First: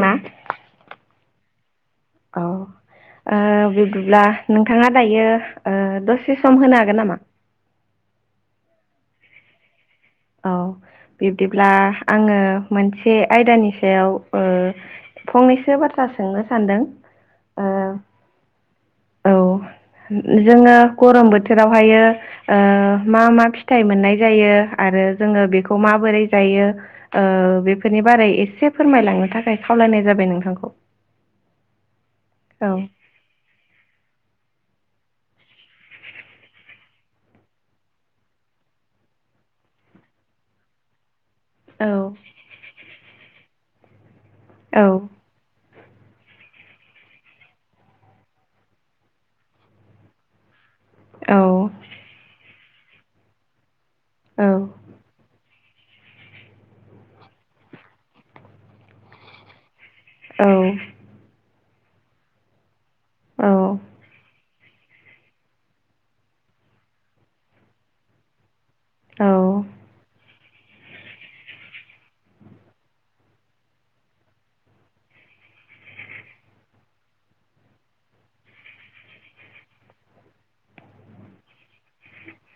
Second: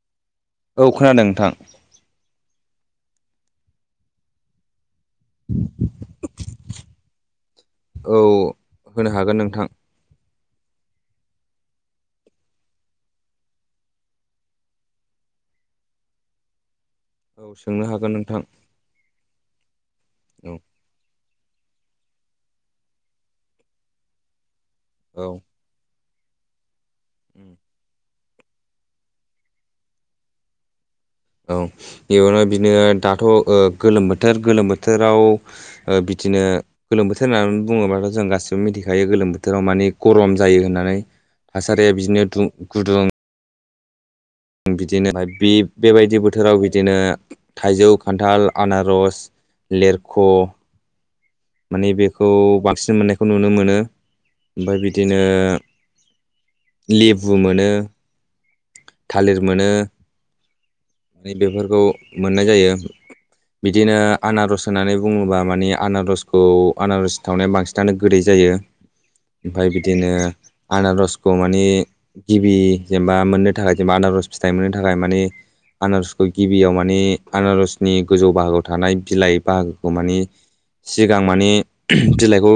ना औ खोनादों नोंथां। औ। ओ बिदिब्ला नोंथाङा दायो दसे सम होनो हागोन नाम? औ होनो हागोन नोंथां, औ, बिब्दिब्ला आङो मोनसे आयदानि सायाव ओ फंनैसो बाथ्रा सोंनो सानदों? औ सोंनो हागोन नोंथां, औजोङो औ गरम बोथोर बोथोरावहायो मा मा फिथाइ मोननाय जायो। आरो औ जोङो बेखौ माबोरै जायो ओ बेफोरनि बारै एसे फोरमायलांनो थाखाय खावलायनाय जाबाय नोंथांखौ, ! औ बेयावनो बिदिनो दाथ' गोलोम बोथोर बोथोर गोलोम बोथोराव बिदिनो गोलोम बोथोर होननानै बुङोबाथ' जों गासिबो मिथिखायो गोलोम बोथोराव माने गरम जायो होननानै औ थासारिया बिदिनो गुदुं आं औ बिदिनोहाय बि बेबायदि बोथोराव बिदिनो थाइजौ खान्थाल आनार'स लेरख' औ माने बेखौ बांसिन मोननायखौ नुनो मोनो ओमफ्राय बिदिनो, लेबु मोनो थालिर मोनो औ। माने बेफोरखौ मोननाय जायो औ बिदिनो आनारस होननानै बुङोब्ला माने आनारसखौ आनारस थावनाया बांसिनानो गोदै जायो औ ओमफ्राय बिदिनो आनारसखौ माने गिबि जेनेबा मोननो थाखाय जेनबा आनारस फिथाइ मोननो थाखाय मानि आनारसखौ गिबियाव माने आनारसनि गोजौ बाहागोआव थानाय बिलाइ बाहागोखौ माने सिगां माने बिलाइखौ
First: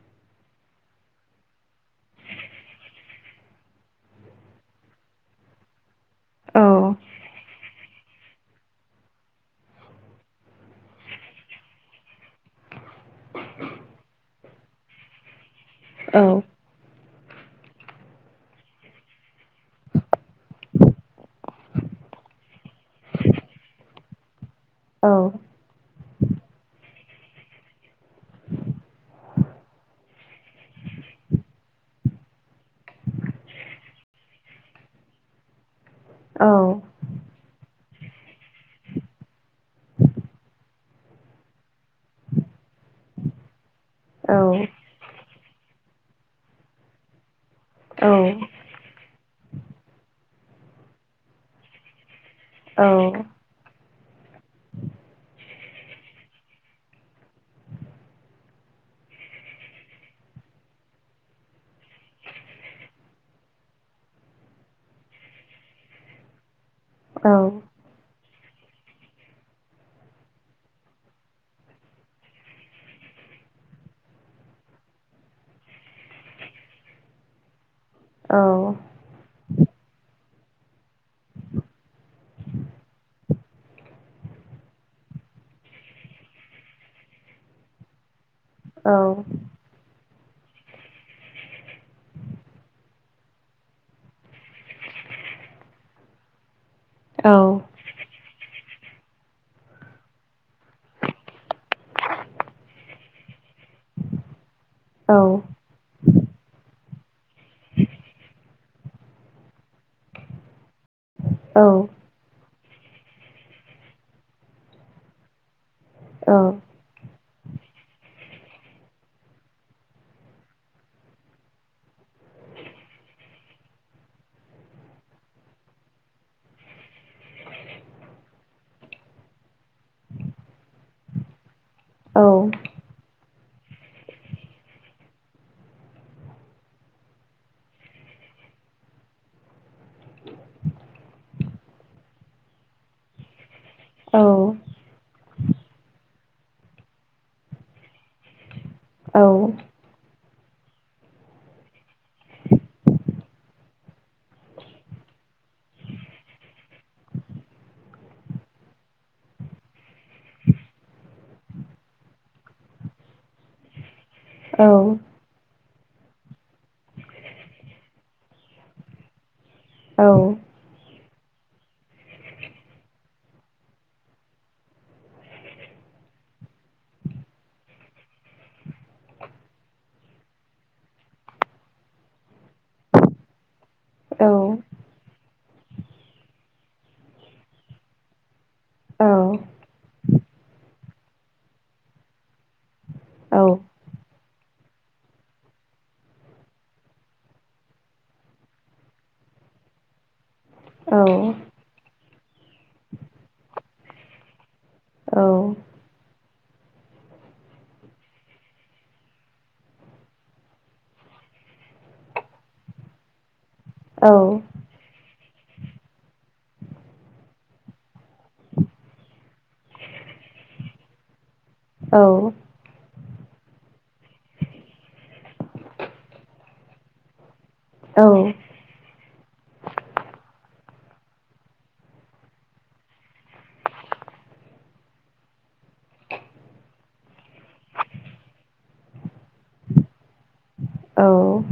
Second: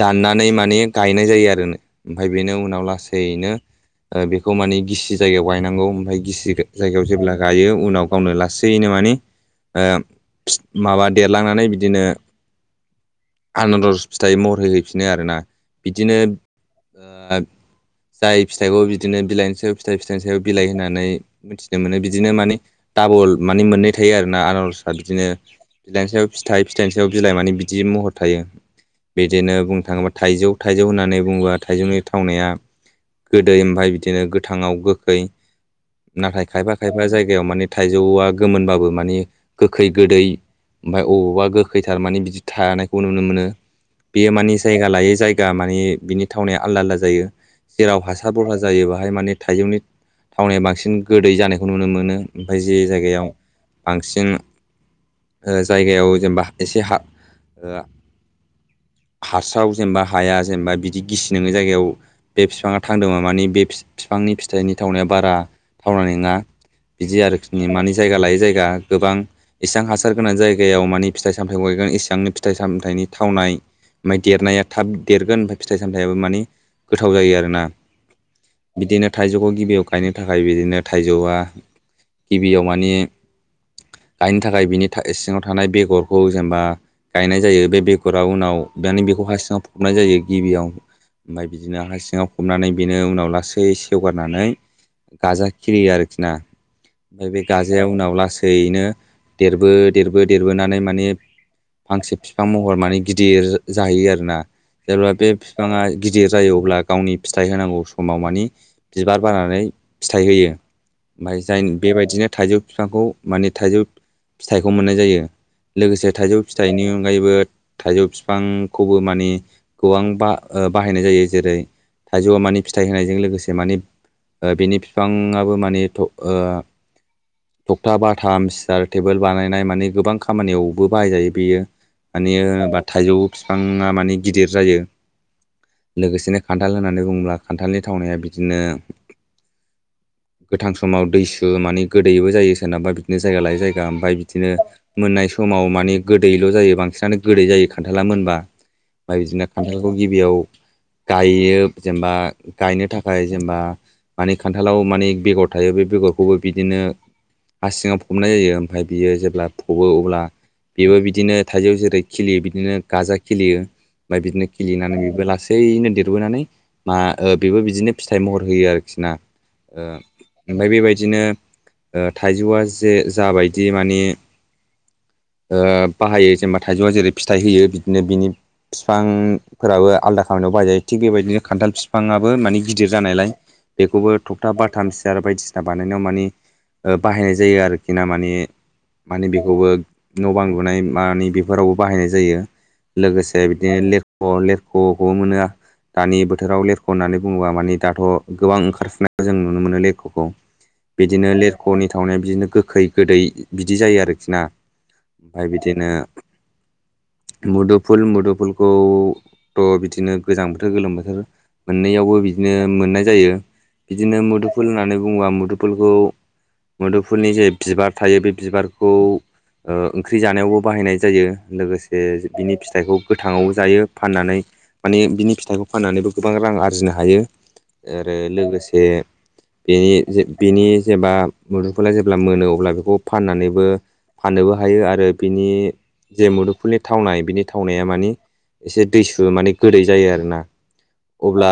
दाननानै माने गायनाय जायो आरो ओमफाय बेनि उनाव लासैनो ओ बेखौ माने गिसि जायगायाव गायनांगौ। ओमफाय गिसि औ जायगायाव जेब्ला गायो उनाव गावनो लासै सैनो माने माबा देरलांनानै बिदिनो आनारस फिथाइ महरै हैैफिनो आरोना बिदिनो औ ओ जाय फिथाइखौ बि दिनो बिलाइनि सायाव फिथाइ फिथाइनि सायाव बिलाइ होननानै मिथिनो मोनो बिदिनो मानि डाबल माने मोननै था थायो आरोना आनारसा औ बिदिनो बिलाइनि सायाव फिथाइ फिथाइनि सायाव बिलाइ माने बिदि महर थायो। बिदिनो बुंनो थाङोबा थाइजौ, थाइजौ होननानै बुङोबा थाइजौनि थावनाया गोदै ओमफाय बिदिनो गोथाङाव गोखै, नाथाय औ खायफा खायफा जायगायाव माने थाइजौआ गोमोनबाबो माने गोखै गोदै ओमफाय अबावबा गोखैथार माने बिदि थानायखौ नुनो मोनो। औ बेयो माने जायगा लायै जायगा माने बिनि थावनाया आलदा आलदा जायो जेराव हासार बरहा जायो बाहाय माने थाइजौनि थावनाया बांसिन गोदै जानायखौ नुनो मोनो। ओमफाय जे जायगायाव बांसिन ओ जायगायाव जेनेबा एसे हा ओ हास्राव जेनेबा हाया जेनेबा बिदि गिसि नोङै जायगायाव बे बिफाङा थांदोंबा माने बे फि-फिफांनि फिथाइनि थावनाया बारा थावनाय नङा बिदि आरोखि माने जायगा लायै जाय गा गोबां इसेबां हासार गोनां जायगायाव माने फिथाइ सामथाइखौ गायगोन इसिबांनो फिथाइ सामथाइनि थावनाय ओमफाय देरनाया थाब देरगोन ओमफिय फिथाइ सामथायाबो माने गोथाव जायो आरोना‌ बिदिनो थाइजौखौ गिबियाव गायनो थाखाय बिदिनो थाइजौआ गिबियाव माने गायनो थाखाय बिनि था सिङाव थानाय बेगरखौ जेनेबा गायनाय जायो। बे बेगरा उनाव दानि बेखौ हा सिङाव फबनाय जायो गिबियाव। ओमफ्राय बिदिनो हा सिङाव फबनानै बि दिनो उनाव लासै सेवगारनानै गाजा खिलियो आरोखि ना। ओमफाय बे गाजाया उनाव लासैनो देरबो देरबो देरबोनानै माने फांसे फिफां महर माने गिदिर जा-जाहैयो आरोना। जेब्ला बे फिफाङा गिदिर जायो अब्ला गावनि फिथाइ होनांगौ समाव मानि बिबार बारनानै फिथाइ होयो। ओमफाय जाय बेबायदिनो थाइजौ बिफांखौ माने थाइजौ फिथाइखौ मोननाय जायो। लोगोसे थाइजौ फिथाइनि अनगायैबो थाइजौ बिफांखौबो माने गोबां बा बाहायनाय जायो जेरै थाइजौ मानि फिथाइ होनायजों लोगोसे माने बिनि बिफाङाबो माने ओ थखथा, बाथाम, सियार, टेबोल बानायनाय माने गोबां खामानियावबो बाहायजायो बेयो। माने ओ बा थाइजौ बिफाङा माने गिदिर जायो। लोगोसेनो खान्थाल होननानै बुङोब्ला खान्थालनि थावनाया बिदिनो गोथां समाव दैसु माने गोदैबो जायो सोरनाबा बिदिनो जायगा लायो जाय गा ओमफाय बिदिनो मोननाय समाव माने गोदैल' जायो। बांसिनानो गोदै जायो खान्थाला मोनबा। ओमफाय बिदिनो खान्थालखौ गिबियाव गायो जेनेबा गायनो थाखाय जेनेबा माने खान्थालाव माने बेगर थायो बे बेगरखौबो बिदिनो हा सिङाव फबनाय जायो। ओमफ्राय बियो जेब्ला फबो अब्ला बेबो बिदिनो थाइजौ जेरै खिलियो बिदिनो गाजा खिलियो। ओमफाय बिदिनो खिलिनानै बेबो लासैनो देरबोनानै मा ओ बेबो बिदिनो फिथाइ महर होयो आरोखिना। ओ ओमफाय बेबाय बिदिनो ओ थाइजौआ जे जाबायदि माने ओ बाहायो जेनेबा थाइजौआ जेरै फिथाइ होयो बिदिनो बिनि बिफांफोराबो आलदा खालामनायाव बाहायजायो। थिग बेबायदिनो खान्थाल फि बिफाङाबो माने गिदिर जानायलाय बेखौबो थखथा, बाथाम, सियार बायदिसिना बानायनायाव माने ओ बाहायनाय जायो आरोखि ना माने माने बेखौबो न' बां लुनाय मानि बेफोरावबो बाहायनाय जायो। लोगोसे बिदिनो लेरख' लेर ख' खौबो मोनो दानि बोथोराव। लेर ख' होननानै बुङोबा मानि दाथ' गोबां ओंखारफुनाय जों नुनो मोनो लेरख'खौ। बिदिनो लेरख'नि थावनाय बिदिनो गोखै गोदै बिदि जायो आरोखि ना ओमफाय बिदिनो [inaudible] मुदुफुल मुदुफुलखौथ' बिदिनो गोजां बोथोर गोलोम बोथोर मोननैयावबो बिदिनो मोननाय जायो बिदिनो मुदुफुल होननानै बुङोबा मुदुफुलखौ मोदुफनि जे बिबार थायो बे बिबारखौ ओंख्रि जानायावबो बाहायनाय जायो लोगोसे बिनि फिथाइखौ गोथाङाव जायो फाननानै माने बिनि फिथाइखौ फाननानैबो गोबां रां आरजिनो हायो आरो लोगोसे बेनि बेनि जेब्ला मुदुफला जेब्ला मोनो अब्ला बेखौ फाननानैबो फाननोबो हायो आरो बिनि जे मुदुफुलनि थावनाय बिनि थावनाया मानिे एसे दैसु माने गोदै जायो आरोना। अब्ला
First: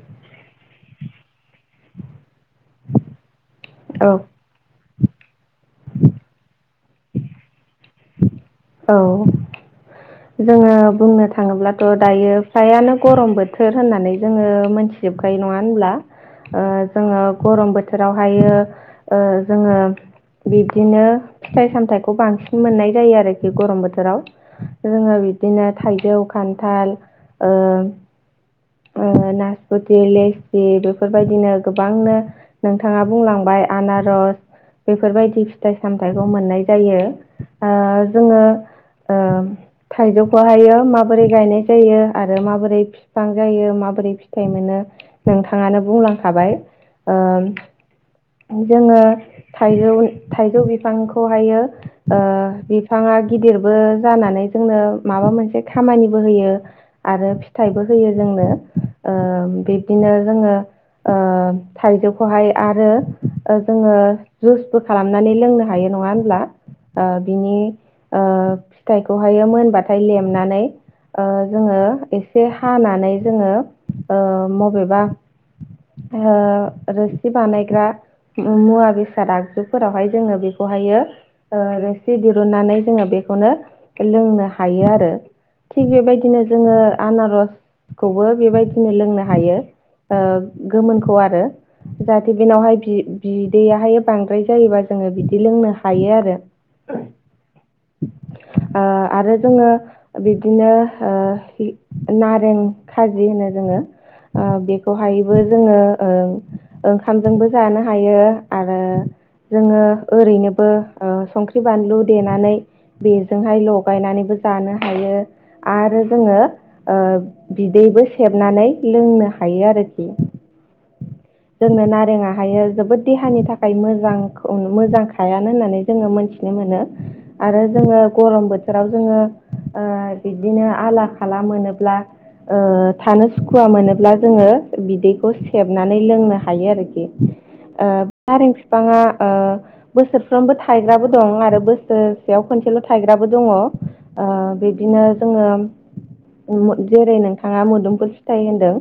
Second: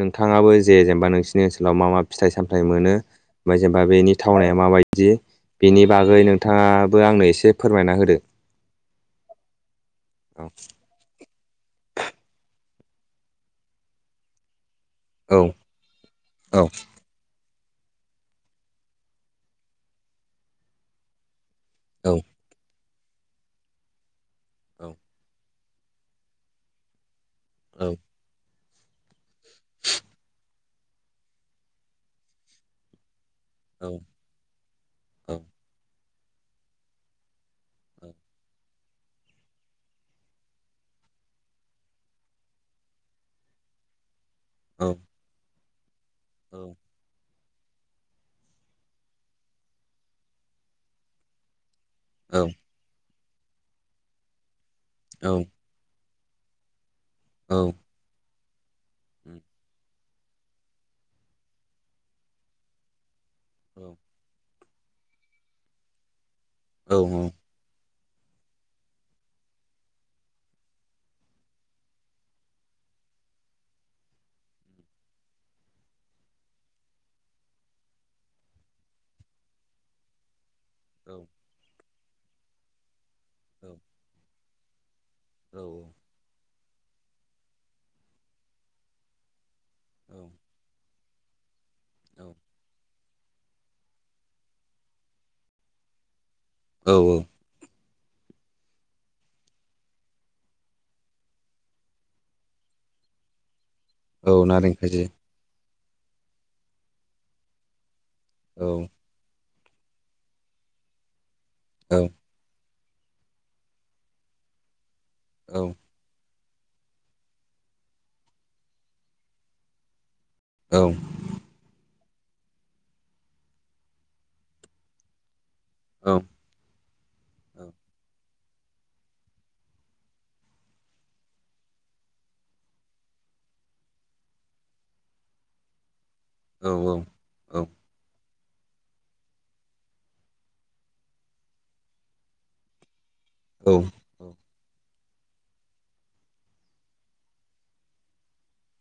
नोंथाङाबो जे जेनेबा नोंसिनि ओनसोलाव मा मा फिथाइ सामथाय मोनो ओमफाय जेनेबा औ बेनि थावनाया माबायदि बि बिनि बागै नोंथाङाबो आंनो एसे फोरमायना होदो। औ, जोङो बुंनो थाङोब्लाथ' दायो फिसायानो गरम बोथोर होननानै जोङो मोन जोबखायो औ नङा होमबा औ जों गर्म बो बोथोरावहायो ओ जोङो बिब्दिनो फिथाइ-सामथायाइखौ बांसिन मोननाय जायो आरोखि गरम बोथोराव औ जोङो बि दिनो थाइजौ खान्थाल ओ ओ ना पथि, लेसि बेफोरबायदिनो गोबांनो नोंथाङा बुंलांबाय आनारस बेफोरबायदि फिथाइ-साम थाइखौ मोननाय जायो। ओ जोङो ओ थाइजौखौहायो माबोरै गायनाय जायो आरो माबोरै बिफां जायो माबोरै फि थाइमाननो नोंथाङानो बुंलांखाबाय ओ जोङो थाइजौ थाइजौ बिफांखौहायो ओ बिफाङा गिदिरबो जानानै जोंनो माबा मोनसे खामानि बोहो आरो औ फिथाइबो होयो जोंनो ओ बि दिनो जोङो ओ थाइजौखौहाय आरो ओ जोङो जुइसबो खालामनानै लोंनो हायो नङा होनब्ला ओ बिनि ओ फिथाइखौहाय मोनबाथाय लेमनानै ओ जोङो एसे हानानै जोङो ओ मबेबा ओ रोसि बानायग्रा मुवा-बेसाद आगजुफोरावहाय जोङो बे खौहायो औ ओ रोहित दिरुुननानै जोङो बेखौनो लोंनो हायो आरो थिग बेबायदिनो जोङो आनारसखौबो बेबायदिनो लोंनो हायो। ओ गोमोनखौ आरो जाहाथे बेनावहाय बि बिदैयहाय बांद्राय जायोबा जोङो बिदि लोंनो हायो आरो औ औ ओ आरो जोङो बिदिनो ओ नारें खाजि होनो जोङो ओ औ नारें खाजि बेखौहायबो जोङो ओ ओंखामजोंबो जानो हायो औ आरो जोङो ओरैनोबो ओ संख्रि, बानलु औ देनानै बेजोंहाय लगायनानैबो जानो हायो औ आरो जोङो ओ बिदैबो सेबनानै लोंनो हायो आरोखि जोंनो ना रेङाहायो जोबोद देहानि थाखाय मोजांखौ मोजांखाया होननानै जोङो औ मोनथिनो मोन आरो जों गरम बोथोराव जोङो ओ बिदिनो आला खाला मोनोब्ला ओ थानो सुखुवा मोनोब्ला जोङो बिदैखौ सेबना नो हायो आरोखि नारें बिफाङा ओ बोसोरफ्रोमबो थायग्राबो दं आरो बोसोर सेयाव खनसेल' थायग्राबो दङ ओ बिदिनो जोङो जेरै नोंथाङा मोदोमफोर फिथाइ होनदों।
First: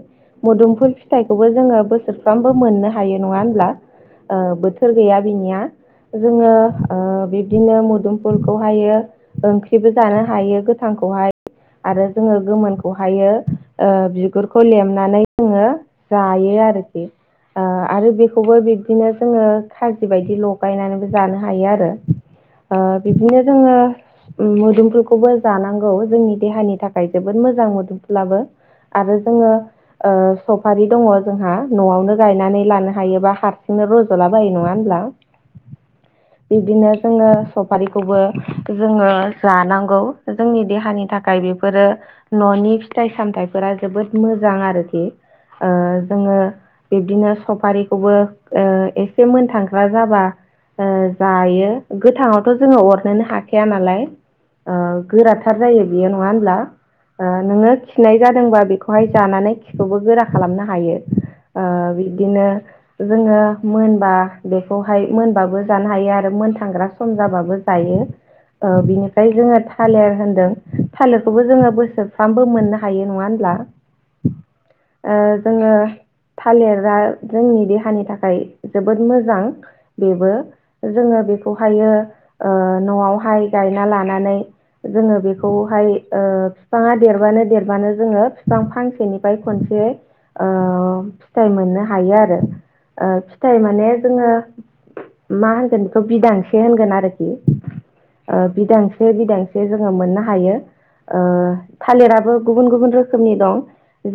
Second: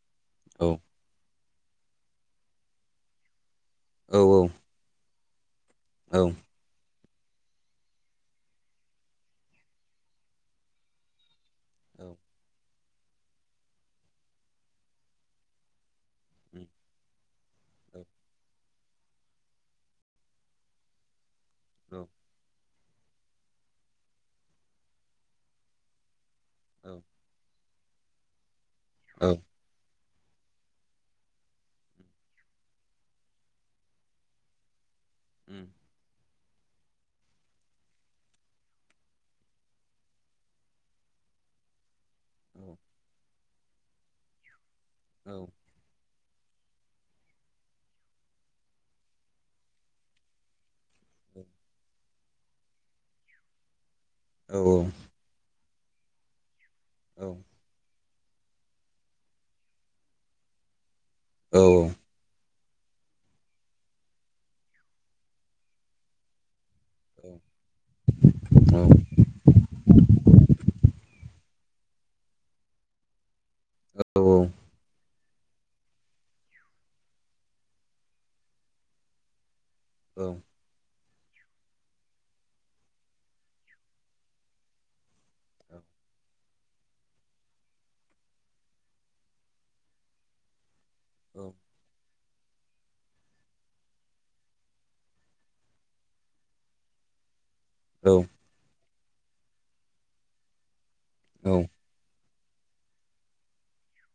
मोदोमफुल फिथाइखौबो जोङो बोसोरफ्रामबो मोननो हायो नङा होनोमब्ला ओ बोथोर गैया बिनिया जोङो ओ बिब्दिनो मोदोम फुलखौ हायो ओंख्रिबो जानो हायो गोथांखौहाय आरो जोङो गोमोन खौहायो ओ बिगुरखौ लेमनानै जोङो जायो आरोखि ओ आरो बेखौबो बिब्दिनो जोङो खाजि बायदि लगायनानैबो जानो हायो आरो ओ बिदिनो जोङो मोदोमफुल खौबो जानांगौ जोंनि देहानि थाखाय जोबोद मोजां मोदोमफुलाबो आरो जोङो ओ सफारि दङ जोंहा न'आवनो गायनानै लानो हायोबा हारसिंनो रज'ला बायो नङा होनब्ला उ बिदिनो जोङो स फारिखौबो जोङो जानांगौ जोंनि देहानि थाखाय बेफोरो न'नि नि फिथाइ सामथाइफोरा जोबोद मोजां आरोखि ओ जोङो बिब्दिनो सफारिखौबो ओ एसे मोनथांग्रा जाबा ओ जायो गोथाङाव थ' जोङो अरनोनो हाखाया नालाय गोराथार जायो बियो नङा होनोमब्ला? ओ नोङो खिनाय जादोंबा बेखौहाय जानानै खिखौबो गोरा खालामनो हायो। ओ बिदिनो जोङो मोनबा बेखौहाय मोनबाबो जानो हायो आरो मोन थांग्रा सम जाबाबो जायो। ओ बिनिफ्राय जोङो थालिर होनदों थालिर बेखौबो जोङो बोसोरफ्रामबो मोननो हायो नङा होनब्ला? औ औ ओ जोङो थालिरा जोंनि देहानि थाखाय जोबोद मोजां बेबो जोङो बेखौ हायो ओ नआवहाय गायना लानानै जोङो बेखौहाय ओ बिफाङा देरबानो देरबानो जोङो बिफां फांसेनिफ्राय खनसे ओ फिथाइ मोननो हायो आरो। ओ फिथाइ माने जोङो मा होनगोन बेखौ बिदां गोन आरोखि औ ओ बिदांसे -बिदांसे जोङो मोननो हायो ओ थालिराबो गुबुन गुबुन रोखोमनि दं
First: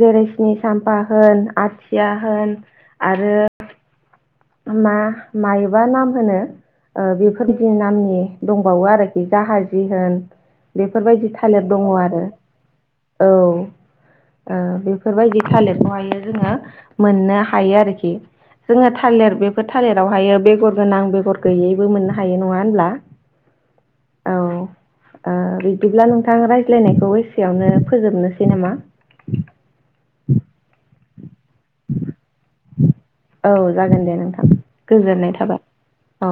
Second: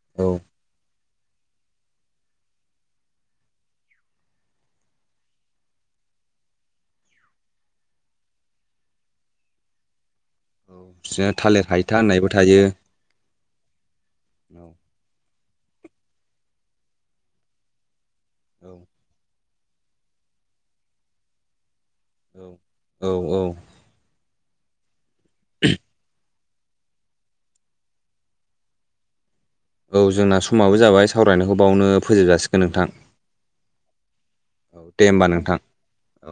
जेरै औ स्नि साम्फा होन आथिया होन आरो मा मायोबा नाम होनो ओ बेफोरबायदि नामनि दंबावो आरोखि जाहाजि होन बेफोरबायदि बिदिनो थालिर दङ हायथा आरो। होननायबो थायो औ, ओ औ बेफोरबायदि थालिरखौ हायो जोङो मोननो हायो आरोखि जोङो थालिर बे बेफोर थालिरावहायो बेगर गोनां बेगर गैयैबो मोननो हायो औ नङा होनब्ला? औ औ औ ओ बिदिब्ला नों थां रायज्लायनायखौ एसेयावनो फोजोबनोसै नामा? औ जोंना समाबो जाबाय। सावरायनायखौ बावनो फोजोब जाासिगोन नोंथां। औ जागोन दे नोंथां [inaudible] औ दे होमबा गोजोननाय नोंथां। थाबाय औ